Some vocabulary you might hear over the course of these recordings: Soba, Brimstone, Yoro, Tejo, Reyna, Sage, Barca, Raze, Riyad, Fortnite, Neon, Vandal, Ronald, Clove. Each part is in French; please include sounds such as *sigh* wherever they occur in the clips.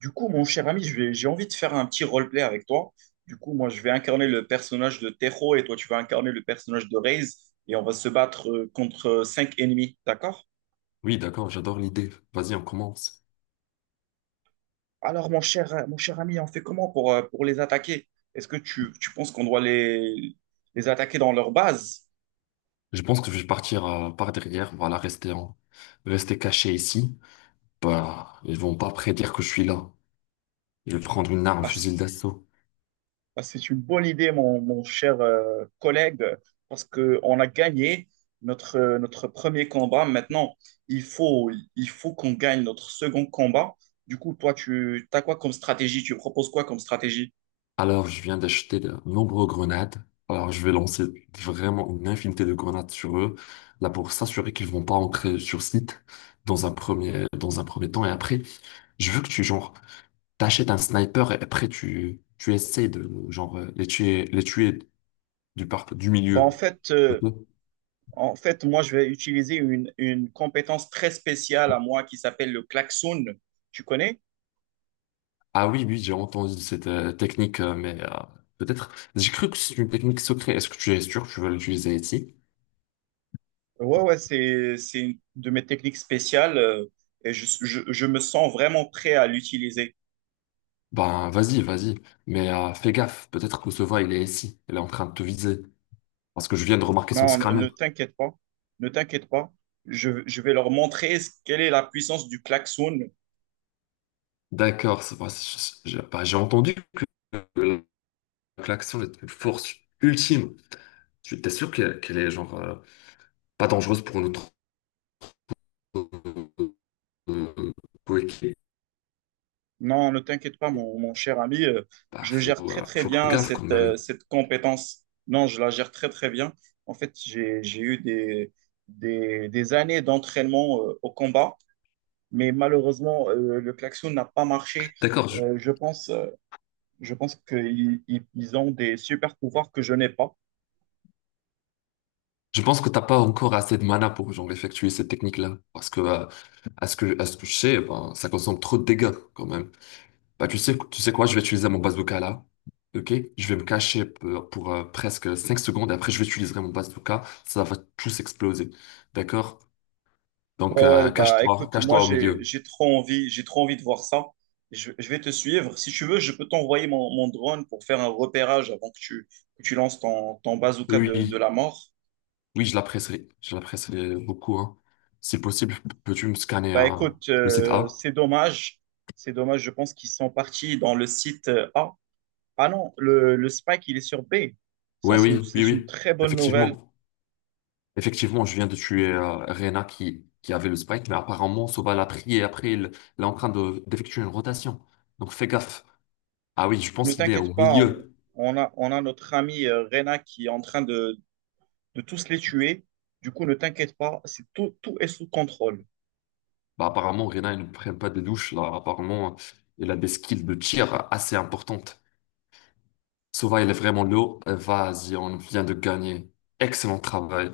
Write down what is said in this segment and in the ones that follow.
Du coup, mon cher ami, j'ai envie de faire un petit roleplay avec toi. Du coup, moi, je vais incarner le personnage de Tejo et toi, tu vas incarner le personnage de Raze et on va se battre contre cinq ennemis, d'accord? Oui, d'accord, j'adore l'idée. Vas-y, on commence. Alors, mon cher ami, on fait comment pour les attaquer? Tu penses qu'on doit les attaquer dans leur base? Je pense que je vais partir par derrière, voilà, rester en... rester caché ici. Bah, ils vont pas prédire que je suis là. Je vais prendre une arme, fusil d'assaut. Bah, c'est une bonne idée, mon cher collègue, parce qu'on a gagné notre premier combat. Maintenant, il faut, il faut qu'on gagne notre second combat. Du coup, toi, tu as quoi comme stratégie? Tu proposes quoi comme stratégie? Alors, je viens d'acheter de nombreuses grenades. Alors, je vais lancer vraiment une infinité de grenades sur eux, là pour s'assurer qu'ils vont pas entrer sur site dans un premier temps. Et après, je veux que tu, genre, t'achètes un sniper et après, tu essaies de, genre, les tuer du, par... du Bah, en milieu. fait, Ok. euh, en fait, moi, je vais utiliser une compétence très spéciale à moi qui s'appelle le klaxon. Tu connais? Ah oui, oui, j'ai entendu cette technique, mais peut-être. J'ai cru que c'est une technique secrète. Est-ce que tu es sûr que tu veux l'utiliser ici? Ouais, ouais, c'est une de mes techniques spéciales et je me sens vraiment prêt à l'utiliser. Ben, vas-y, vas-y. Mais fais gaffe, peut-être que ce va, il est ici. Il est en train de te viser. Parce que je viens de remarquer son Non, scanner. ne t'inquiète pas, ne t'inquiète pas. Je vais leur montrer quelle est la puissance du klaxon. D'accord, c'est vrai, j'ai bah, j'ai entendu que l'action est une force ultime. Tu t'es sûr qu'elle est genre pas dangereuse pour notre euh, coéquipier? Non, ne t'inquiète pas, mon cher ami. Bah, Je faut, gère très, très faut faire bien gaffe quand même. Cette compétence. Non, je la gère très, très bien. En fait, j'ai eu des années d'entraînement au combat, mais malheureusement, le klaxon n'a pas marché. D'accord. Euh, je pense euh, Je pense qu'ils ont des super pouvoirs que je n'ai pas. Je pense que t'as pas encore assez de mana pour genre effectuer cette technique-là, parce que à ce que je sais, ben, ça consomme trop de dégâts quand même. Bah tu sais quoi, je vais utiliser mon bazooka là, ok? Je vais me cacher pour, presque 5 secondes, et après je vais utiliser mon bazooka, ça va tous exploser, d'accord? Ouais, Donc ouais, bah cache-toi, écoute, moi cache-toi au milieu. J'ai trop envie de voir ça. Je vais te suivre. Si tu veux, je peux t'envoyer mon drone pour faire un repérage avant que tu lances ton bazooka Oui oui de oui, la mort. oui, je la presserai beaucoup hein. Si possible, peux-tu me scanner Bah écoute, le site A? c'est dommage. C'est dommage, je pense qu'ils sont partis dans le site A. Ah non, le Spike, il est sur B. Ça, Oui oui oui c'est une oui, très bonne nouvelle. effectivement. Effectivement, je viens de tuer Reyna qui avait le spike, mais apparemment, Soba l'a pris et après, il est en train de, d'effectuer une rotation. Donc fais gaffe. Ah oui, je Ne pense qu'il est t'inquiète au pas, milieu. On a notre ami Reyna qui est en train de tous les tuer. Du coup, ne t'inquiète pas, c'est tout, tout est sous contrôle. Bah, apparemment, Reyna, il ne prend pas de douche. Là. Apparemment, il a des skills de tir assez importantes. Soba, il est vraiment low. Vas-y, on vient de gagner. Excellent travail.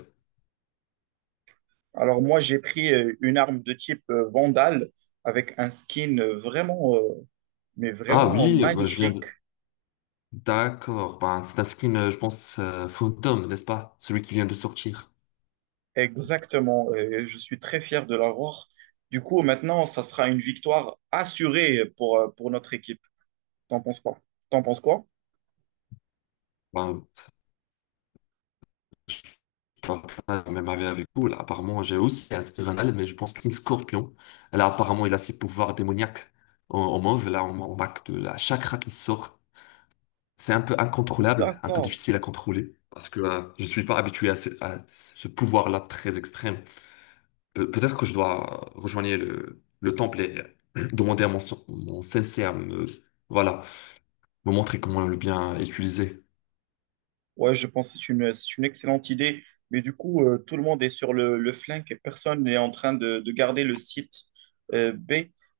Alors moi, j'ai pris une arme de type Vandal avec un skin mais Ah vraiment oui, bah, je viens magnifique. de... D'accord. Bah, c'est un skin, je pense, fantôme, n'est-ce pas? Celui qui vient de sortir. Exactement. Et je suis très fier de l'avoir. Du coup, maintenant, ça sera une victoire assurée pour notre équipe. T'en penses quoi? T'en penses quoi? Ben, Barca, même avec vous, là, apparemment, j'ai aussi inscrit Ronald, mais je pense qu'une scorpion. Là, apparemment, il a ses pouvoirs démoniaques en, en mauve. Là, on marque de la chakra qui sort. C'est un peu incontrôlable, un peu D'accord. difficile à contrôler, parce que je suis pas habitué à ce pouvoir-là très extrême. Peut-être que je dois rejoindre le temple et *clears throat* demander à mon, mon sensei à me, voilà, me montrer comment le bien utiliser. Ouais, je pense que c'est une excellente idée. Mais du coup, tout le monde est sur le flingue et personne n'est en train de garder le site B.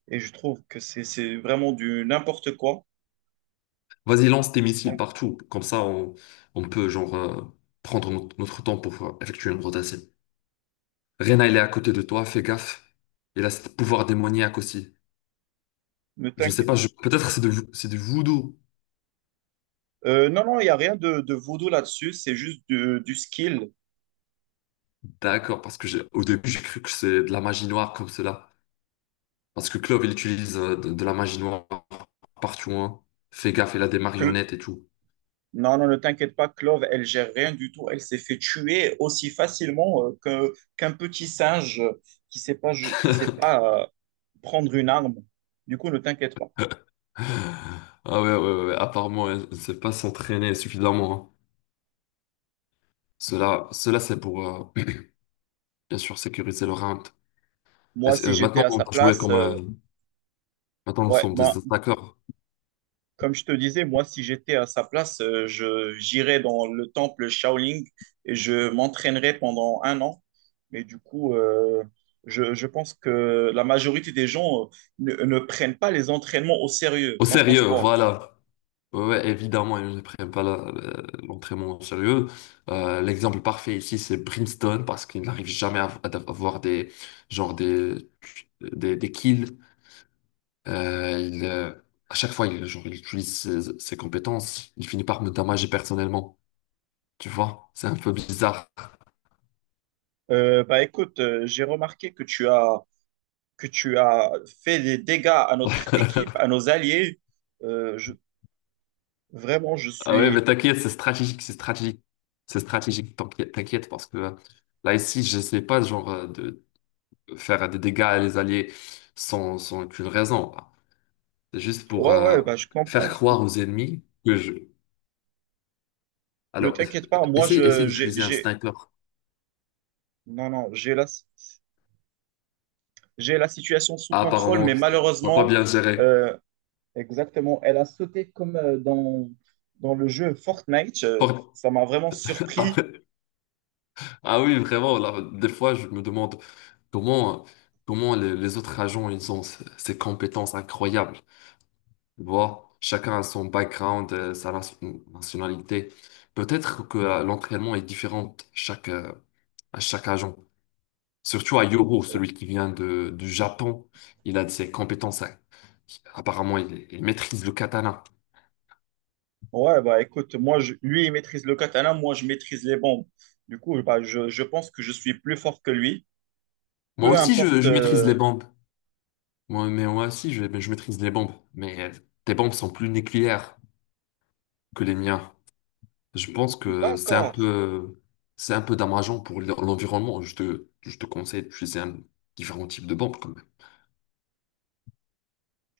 Et je trouve que c'est vraiment du n'importe quoi. Vas-y, lance tes missiles Bon, partout. Comme ça, on peut genre prendre notre temps pour effectuer une rotation. Reyna, il est à côté de toi, fais gaffe. Il a ce pouvoir démoniaque aussi. ne Je sais t'inquiète. pas, je... peut-être c'est c'est du voodoo. Non, non, il n'y a rien de, de voodoo là-dessus. C'est juste du skill. D'accord, parce que j'ai au début j'ai cru que c'est de la magie noire comme cela. Parce que Clove, il utilise de la magie noire partout, hein. Fais gaffe, il a des marionnettes et tout. Non, non, ne t'inquiète pas, Clove, elle gère rien du tout. Elle s'est fait tuer aussi facilement qu'un petit singe qui sait pas, qui sait *laughs* pas prendre une arme. Du coup, ne t'inquiète pas. Ah ouais, ouais, ouais, ouais, apparemment, elle ne sait pas s'entraîner suffisamment, hein. Cela, cela c'est pour... euh, bien sûr, sécuriser le round. Moi, si j'étais Maintenant, à on sa va jouer place, comme... maintenant, nous ouais, sommes des bah, attaqueurs. comme je te disais, moi, si j'étais à sa place, je j'irais dans le temple Shaolin et je m'entraînerais pendant un an. Mais du coup, je pense que la majorité des gens ne prennent pas les entraînements au sérieux. Au T'en penses sérieux, quoi? voilà. Ouais, ouais, évidemment, ils ne prennent pas l'entraînement au sérieux. L'exemple parfait ici, c'est Brimstone, parce qu'il n'arrive jamais à, à avoir des, genre des kills. Euh, il, euh, à chaque fois, il, genre, il utilise ses, ses compétences. Il finit par me damager personnellement. Tu vois, c'est un peu bizarre. Bah écoute, j'ai remarqué que tu as fait des dégâts à notre *laughs* équipe, à nos alliés. Euh, je- vraiment, je Ah ouais, mais suis. t'inquiète, c'est stratégique, c'est stratégique. C'est stratégique, t'inquiète, t'inquiète, parce que là, ici, j'essaie pas, genre, de faire des dégâts à les alliés sans, sans aucune raison. C'est juste pour Ouais, ouais, bah je comprends. faire Je croire comprends. aux ennemis que je... Ne Alors, t'inquiète pas, moi essaye, essaye je d'utiliser un j'ai- sniper. non non j'ai la situation sous Ah, contrôle, apparemment, mais t'as pas malheureusement, bien géré. euh, exactement, elle a sauté comme dans dans le jeu Fortnite. Pour- Ça m'a vraiment surpris. *laughs* Ah oui, vraiment, là, des fois, je me demande comment, comment les autres agents, ils ont ces ces compétences incroyables. Tu vois, chacun a son background, sa nationalité. Peut-être que l'entraînement est différent chaque, à chaque agent. Surtout à Yoro, celui qui vient de, du Japon, il a de ses compétences. À- Apparemment, il maîtrise le katana. Ouais, bah écoute, lui, il maîtrise le katana, moi, je maîtrise les bombes. Du coup, bah, je pense que je suis plus fort que lui, Moi peu aussi, importe. je maîtrise les bombes. Moi, mais moi aussi, je maîtrise les bombes. Mais tes bombes sont plus nucléaires que les miens. Je pense que D'accord. C'est un peu dommageant pour l'environnement. Je te conseille d'utiliser un différent type de bombes.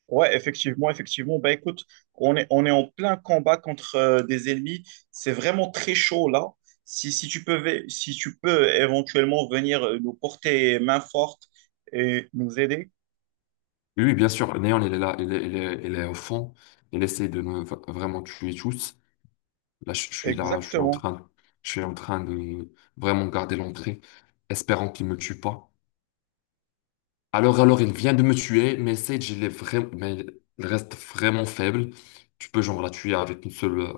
Ouais, effectivement, effectivement. Bah écoute, on est en plein combat contre des ennemis. C'est vraiment très chaud là. Si tu peux éventuellement venir nous porter main forte et nous aider. Oui, oui, bien sûr. Néon, il est là, il est, il est, il est au fond. Il essaie de vraiment tuer tous. Là, je suis en Exactement. train, je suis en train de vraiment garder l'entrée, espérant qu'il me tue pas. Alors, il vient de me tuer, mais Sage, il est vraiment, mais il reste vraiment faible. Tu peux genre la tuer avec une seule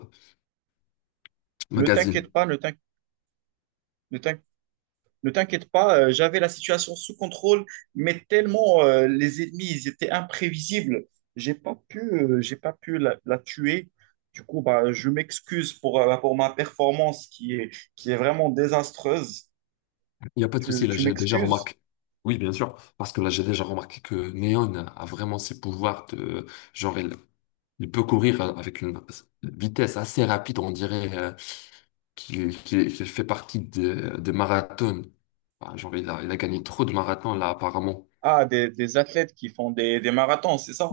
Ne t'inquiète magazine. pas, ne t'inquiète, Ne t'inquiète pas, j'avais la situation sous contrôle, mais tellement les ennemis, ils étaient imprévisibles, j'ai pas pu la tuer. Du coup, bah, je m'excuse pour ma performance qui est vraiment désastreuse. Il n'y a pas de souci, là, Tu j'ai déjà m'excuses? remarqué. Oui, bien sûr, parce que là, j'ai déjà remarqué que Neon a vraiment ses pouvoirs de... Genre, il peut courir avec une vitesse assez rapide, on dirait qu'il fait partie des marathons. Ah, genre, il a gagné trop de marathons, là, apparemment. Ah, des athlètes qui font des marathons, c'est ça?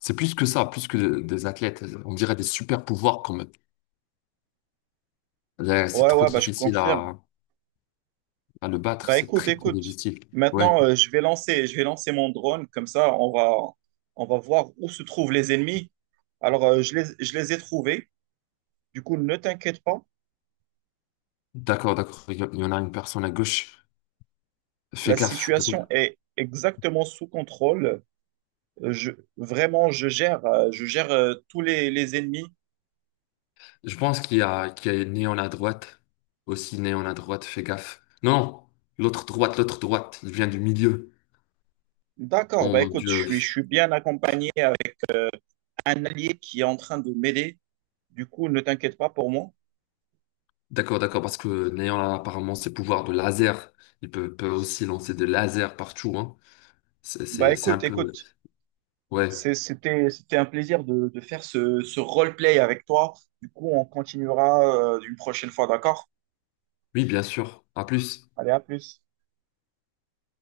C'est plus que ça, plus que des athlètes. On dirait des super pouvoirs, quand même. Là, c'est Ouais, trop ouais, bah, je difficile confirme. À le battre, Bah, c'est écoute, très, très écoute. difficile. Ouais, Maintenant, je vais lancer mon drone. Comme ça, on va voir où se trouvent les ennemis. Alors, je les ai trouvés. Du coup, ne t'inquiète pas, d'accord, d'accord. Il y en a une personne à gauche. Fais la gaffe, peut-être. situation est exactement sous contrôle. Euh, Je, je gère tous les ennemis. Je pense qu'il y a une néon à droite. Aussi néon à droite, fais gaffe. Non, non, l'autre droite, il vient du milieu. D'accord, Oh bah mon écoute, Dieu. Je suis bien accompagné avec un allié qui est en train de m'aider. Du coup, ne t'inquiète pas pour moi. D'accord, d'accord, parce que néon a apparemment ses pouvoirs de laser. Il peut, peut aussi lancer des lasers partout, hein. Bah C'est un écoute, peu... écoute, Ouais, c'était un plaisir de faire ce roleplay avec toi. Du coup, on continuera une prochaine fois, d'accord? oui, bien sûr. À plus. Allez, à plus.